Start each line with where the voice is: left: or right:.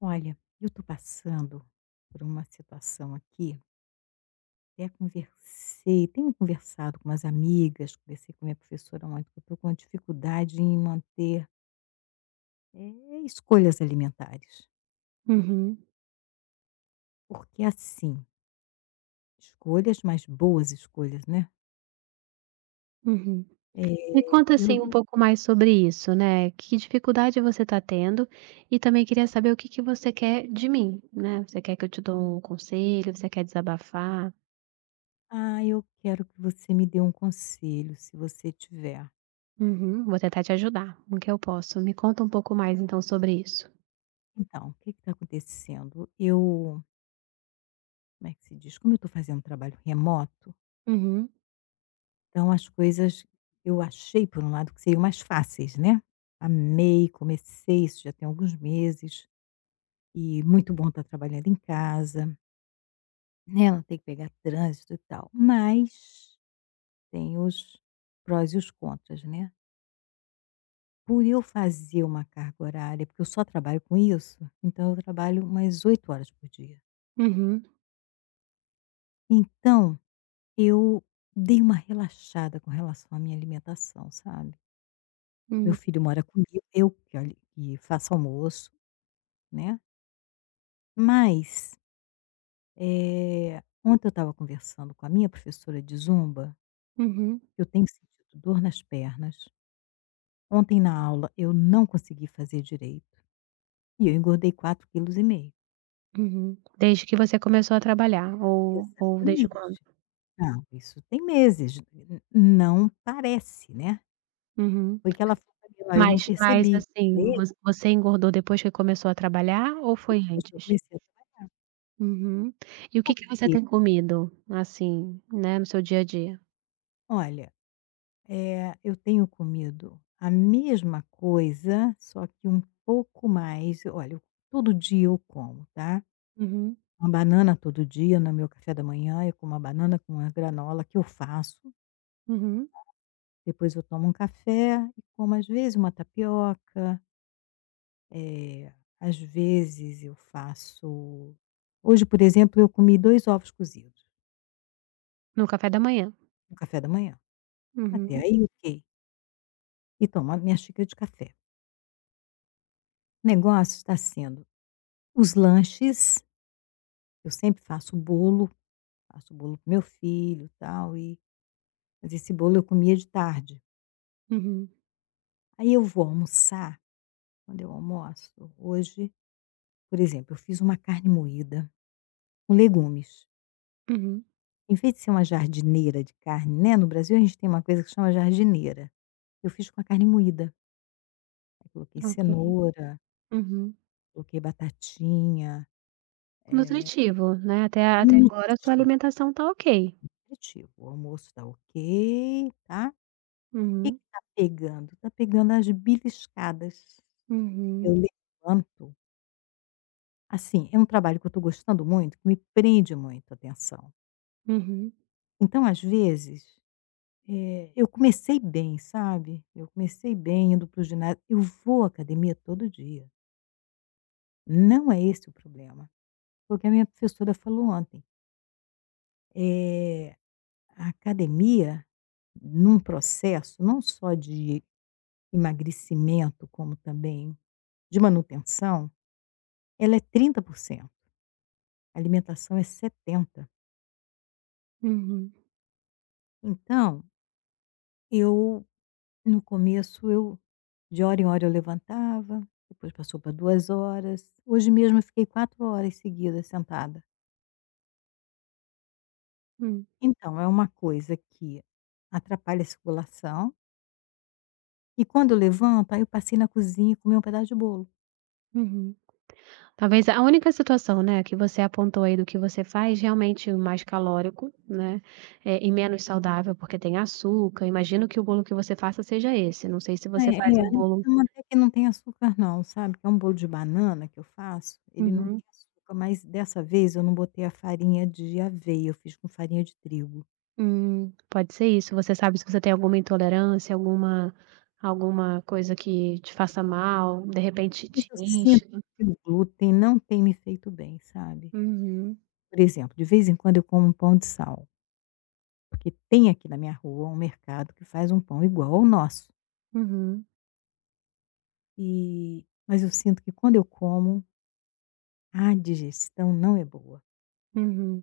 left: Olha, eu estou passando por uma situação aqui, até conversei, tenho conversado com umas amigas, conversei com minha professora ontem, que eu estou com uma dificuldade em manter escolhas alimentares.
right: Uhum,
left: Porque assim, escolhas, mas boas escolhas, né?
right: uhum. Me
left: Eh,
right: conta, assim, um
left: eu,
right: pouco mais sobre isso, né, que dificuldade você está tendo, e também queria saber o que que você quer de mim, né, você quer que eu te dou um conselho, você quer desabafar?
left: ah, eu quero que você me dê um conselho, se você tiver.
right: Uhum, vou tentar te ajudar o que eu posso. Me conta um pouco mais, então, sobre isso.
left: Então, o que está acontecendo? Como é que se diz? Como eu estou fazendo um trabalho remoto,
right: Uhum,
left: então as coisas eu achei, por um lado, que seriam mais fáceis, né. Amei, comecei, isso já tem alguns meses, e muito bom estar trabalhando em casa, né, não tem que pegar trânsito e tal. Mas tem os prós e os contras, né. Por eu fazer uma carga horária, porque eu só trabalho com isso, então eu trabalho umas 8 horas por dia.
right: uhum,
left: Então eu dei uma relaxada com relação à minha alimentação, sabe. Meu
right: hum,
left: filho mora comigo, eu que olhe que faço almoço, né. Mas, eh, ontem eu estava conversando com a minha professora de zumba,
right: uhum,
left: eu tenho sentido dor nas pernas. Ontem na aula eu não consegui fazer direito e eu engordei 4 quilos e meio.
right: uhum. Desde que você começou a trabalhar ou desde
left: Exatamente.
right: quando?
left: Não, isso tem meses, n não parece, né.
right: Uhum.
left: Foi que ela falou para mim: "Olha, eu não
right: Mas,
left: percebi". Falei:
right: assim, vo
left: "É,
right: você engordou depois que começou a trabalhar ou foi
left: depois que eu
right: antes?
left: comecei a trabalhar."
right: Uhum. E o que
left: Por
right: que você
left: quê?
right: tem comido, assim, né, no seu dia a dia?
left: Olha, eu tenho comido a mesma coisa, só que um pouco mais, olha, todo dia eu como, tá.
right: Uhum,
left: Uma banana todo dia no meu café da manhã, eu como uma banana com uma granola que eu faço,
right: uhum.
left: depois eu tomo um café e como às vezes uma tapioca, eh, às vezes eu faço, hoje, por exemplo, eu comi 2 ovos cozidos
right: No café da manhã?
left: no café da manhã. Até
right: Uhum,
left: aí ok, e tomo a minha xícara de café. O negócio está sendo os lanches. Eu sempre faço bolo pro meu filho, tal, e mas esse bolo eu comia de tarde.
right: uhum,
left: Aí eu vou almoçar, quando eu almoço, hoje, por exemplo, eu fiz uma carne moída com legumes.
right: uhum.
left: Em vez de ser uma jardineira de carne, né, no Brasil a gente tem uma coisa que chama jardineira. Eu fiz com a carne moída. Aí coloquei
right: Ok.
left: cenoura,
right: Uhum.
left: coloquei batatinha,
right: Nutritivo, né, até
left: bem
right: até agora a sua
left: nutritivo,
right: alimentação tá ok.
left: nutritivo. O almoço tá ok, tá. O que
right: Uhum,
left: que tá pegando? Tá pegando as beliscadas. Eu
right: uhum,
left: levanto assim, é um trabalho que eu estou gostando muito, que me prende muito a atenção.
right: uhum,
left: Então, às vezes, eu comecei bem, sabe, eu comecei bem indo para o ginásio, eu vou à academia todo dia, não é esse o problema. Foi o que a minha professora falou ontem, eh, a academia, num processo não só de emagrecimento, como também de manutenção, ela é 30%, alimentação é 70.
right: uhum,
left: Então, eu No começo eu, de hora em hora, eu levantava, depois passou para 2 horas. Hoje mesmo eu fiquei 4 horas seguidas sentada.
right: hum,
left: Então é uma coisa que atrapalha a circulação, e quando eu levanto, aí eu passei na cozinha e comi um pedaço de bolo.
right: uhum. Talvez a única situação, né, que você apontou aí do que você faz realmente o mais calórico, né, e menos saudável, porque tem açúcar. Imagino que o bolo que você faça seja esse, não sei se você
left: É,
right: faz um
left: é. Não,
right: bolo.
left: não, até que não tem açúcar não, sabe, que é um bolo de banana que eu faço, ele não
right: Uhum.
left: tem açúcar, mas dessa vez eu não botei a farinha de aveia, eu fiz com farinha de trigo.
right: Pode ser isso. Você sabe se você tem alguma intolerância, alguma coisa que te faça mal, de repente
left: Mas
right: te
left: eu sinto
right: enche.
left: que o glúten não tem me feito bem, sabe.
right: Uhum,
left: Por exemplo, de vez em quando eu como um pão de sal, porque tem aqui na minha rua um mercado que faz um pão igual ao nosso.
right: uhum,
left: E mas eu sinto que quando eu como, a digestão não é boa.
right: uhum.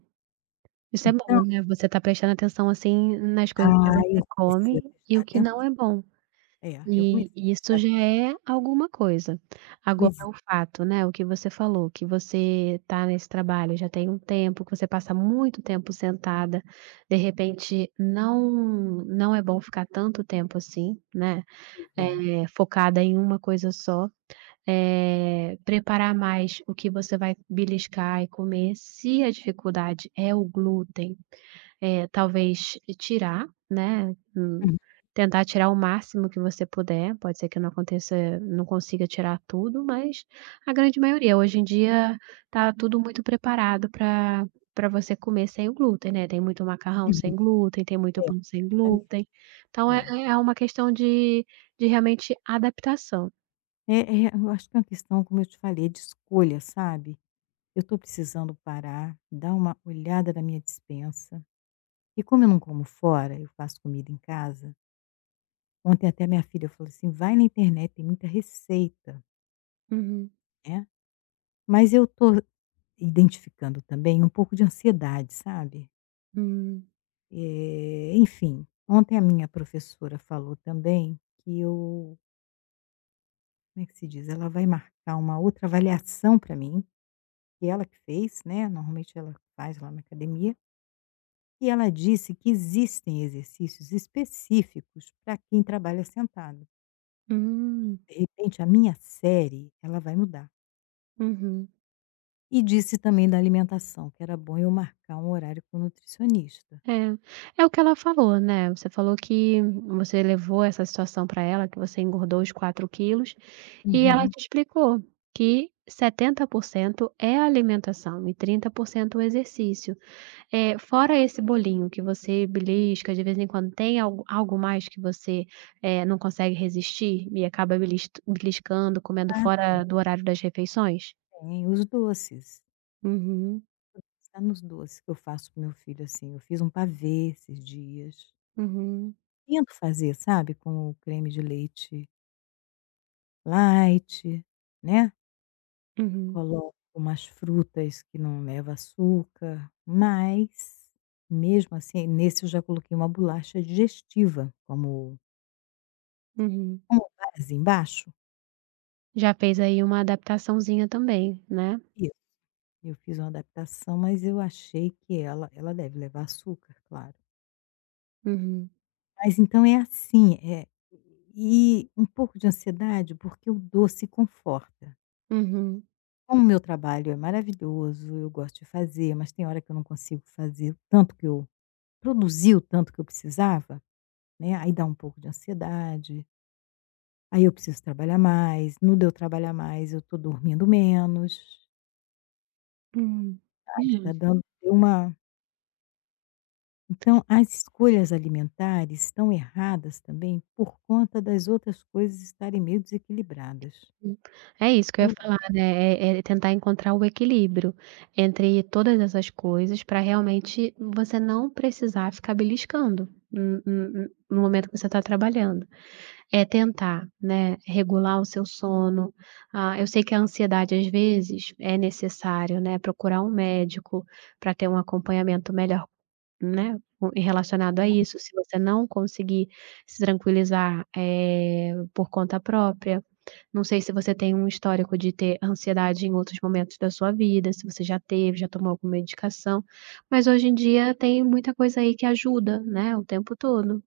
right: Isso é bom,
left: Então
right: né, você tá prestando atenção, assim, nas coisas que
left: ah,
right: você
left: eu comecei a
right: come e
left: prestar
right: o que
left: aten
right: não é bom.
left: eu
right: E
left: comecei a
right: e isso
left: prestar
right: já
left: atenção.
right: é alguma coisa. Agora
left: Pois é.
right: o fato, né, o que você falou, que você está nesse trabalho já tem um tempo, que você passa muito tempo sentada, de repente não é bom ficar tanto tempo assim, né,
left: Pois é.
right: focada em uma coisa só. Preparar mais o que você vai beliscar e comer, se a dificuldade é o glúten, talvez tirar, né, hum,
left: Uhum,
right: tentar tirar o máximo que você puder. Pode ser que não aconteça não consiga tirar tudo, mas a grande maioria. Hoje em dia tá tudo muito preparado para você comer sem o glúten, né, tem muito macarrão
left: uhum.
right: sem glúten, tem muito
left: É,
right: pão sem
left: também,
right: glúten, então é
left: é.
right: é é uma questão de realmente adaptação.
left: É, eu acho que é uma questão, como eu te falei, de escolha, sabe. Eu estou precisando parar, dar uma olhada na minha despensa. E como eu não como fora, eu faço comida em casa. Ontem até minha filha falou assim: "Vai na internet, tem muita receita",
right: Uhum.
left: né. Mas eu tô identificando também um pouco de ansiedade, sabe.
right: Hum.
left: Enfim, ontem a minha professora falou também que eu, como é que se diz? Ela vai marcar uma outra avaliação para mim, que ela que fez, né, normalmente ela faz lá na academia, e ela disse que existem exercícios específicos para quem trabalha sentado.
right: Hum.
left: De repente a minha série, ela vai mudar.
right: Uhum.
left: E disse também da alimentação, que era bom eu marcar um horário com o nutricionista.
right: É, é o que ela falou, né, você falou que você levou essa situação para ela, que você engordou os 4 quilos, e ela
left: Uhum.
right: te explicou que 70% é a alimentação e 30% o exercício. É fora esse bolinho que você belisca de vez em quando, tem algo mais que você, não consegue resistir e acaba beliscando, comendo
left: Ah,
right: fora
left: tem,
right: do horário das refeições?
left: tem. Os doces.
right: Uhum,
left: Está nos doces que eu faço pro meu filho, assim. Eu fiz um pavê esses dias.
right: uhum,
left: Tento fazer, sabe, com o creme de leite light, né?
right: uhum,
left: Coloco umas frutas que não leva açúcar, mas mesmo assim, nesse eu já coloquei uma bolacha digestiva como
right: uhum.
left: como base embaixo.
right: Já fez aí uma adaptaçãozinha também, né?
left: Eu fiz uma adaptação, mas eu achei que ela deve levar açúcar, claro.
right: Uhum,
left: Mas então é assim, e um pouco de ansiedade, porque o doce conforta.
right: uhum,
left: Como o meu trabalho é maravilhoso, eu gosto de fazer, mas tem hora que eu não consigo fazer o tanto que eu produzir o tanto que eu precisava, né, aí dá um pouco de ansiedade, aí eu preciso trabalhar mais, no de eu trabalhar mais eu estou dormindo menos,
right: hum,
left: sabe, tá
right: justo.
left: dando uma... Então, as escolhas alimentares estão erradas também por conta das outras coisas estarem meio desequilibradas.
right: É isso que eu ia
left: Eu,
right: falar, né, é tentar encontrar o equilíbrio entre todas essas coisas para realmente você não precisar ficar beliscando no momento que você está trabalhando. É tentar, né, regular o seu sono, ah, eu sei que a ansiedade às vezes é necessário, né, procurar um médico para ter um acompanhamento melhor. Né, o e relacionado a isso, se você não conseguir se tranquilizar, por conta própria, não sei se você tem um histórico de ter ansiedade em outros momentos da sua vida, se você já teve, já tomou alguma medicação, mas hoje em dia tem muita coisa aí que ajuda, né, o tempo todo.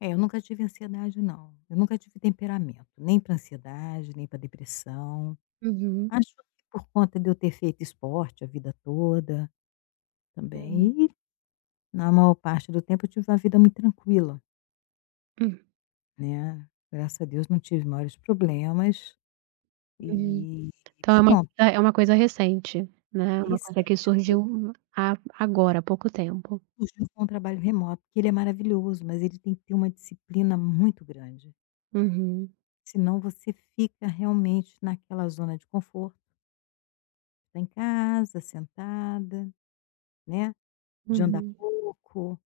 left: é, eu nunca tive ansiedade, não. Eu nunca tive temperamento, nem para ansiedade, nem para depressão.
right: Uhum.
left: Acho que por conta de eu ter feito esporte a vida toda
right: Uhum.
left: também. E na maior parte do tempo eu tive uma vida muito tranquila,
right: Hum.
left: né? Graças a Deus não tive maiores problemas.
right: Uhum.
left: E
right: Então é uma
left: pronto,
right: é uma coisa recente, né,
left: é
right: uma coisa que
left: recente, porque
right: surgiu a agora, há pouco tempo.
left: surgiu com o trabalho remoto, que ele é maravilhoso, mas ele tem que ter uma disciplina muito grande,
right: Uhum.
left: senão você fica realmente naquela zona de conforto, tá em casa, sentada, né, de andar
right: Uhum.
left: pouco,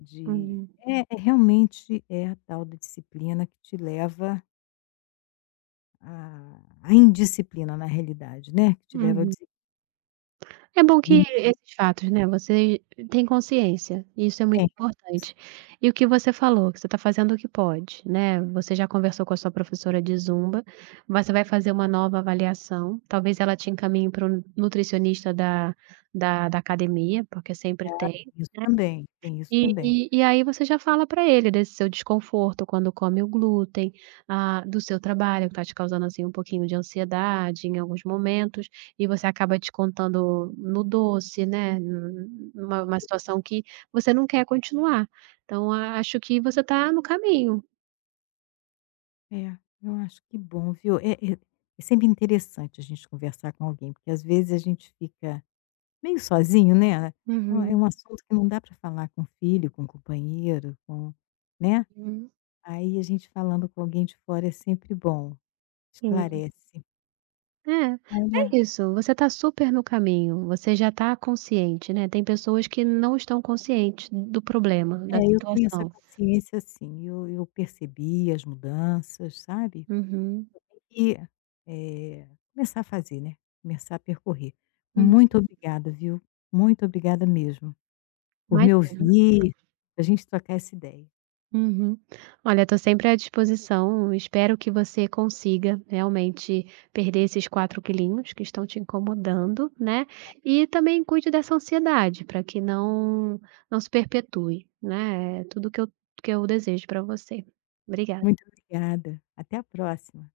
left: de
right: Uhum.
left: realmente é a tal da disciplina que te leva à à indisciplina na realidade, né, que te leva ao
right: Uhum. É bom que
left: desequilíbrio.
right: esses fatos, né, você tem consciência, e isso é muito
left: Tem,
right: importante. E o que você falou, que você está fazendo o que pode, né, você já conversou com a sua professora de zumba, você vai fazer uma nova avaliação, talvez ela te encaminhe para um nutricionista da academia, porque sempre
left: claro,
right: tem,
left: tem isso também, tem isso
right: e
left: também.
right: e e aí você já fala para ele desse seu desconforto quando come o glúten, ah, do seu trabalho que está te causando, assim, um pouquinho de ansiedade em alguns momentos, e você acaba descontando no doce, né, nu numa uma situação que você não quer continuar. Então acho que você está no caminho.
left: É, eu acho que bom, viu. É sempre interessante a gente conversar com alguém, porque às vezes a gente fica meio sozinho, né. É um é
right: Uhum,
left: um assunto que não dá para falar com filho, com companheiro, com... né.
right: uhum.
left: Aí a gente falando com alguém de fora é sempre bom,
right: Sim.
left: esclarece.
right: É,
left: Olha,
right: é isso, você está super no caminho, você já está consciente, né, tem pessoas que não estão conscientes do problema,
left: é,
right: da
left: eu tenho essa
right: situação.
left: consciência, assim eu percebi as mudanças, sabe.
right: Uhum.
left: E, eh, começar a fazer, né, começar a percorrer. Muito obrigada, viu. Muito obrigada mesmo, por me
right: Imagi
left: ouvir, a gente trocar essa ideia.
right: Uhum. Olha, estou sempre à disposição, espero que você consiga realmente perder esses 4 quilinhos que estão te incomodando, né, e também cuide dessa ansiedade para que não se perpetue, né, é tudo que eu desejo para você. Obrigada.
left: Muito obrigada, até a próxima.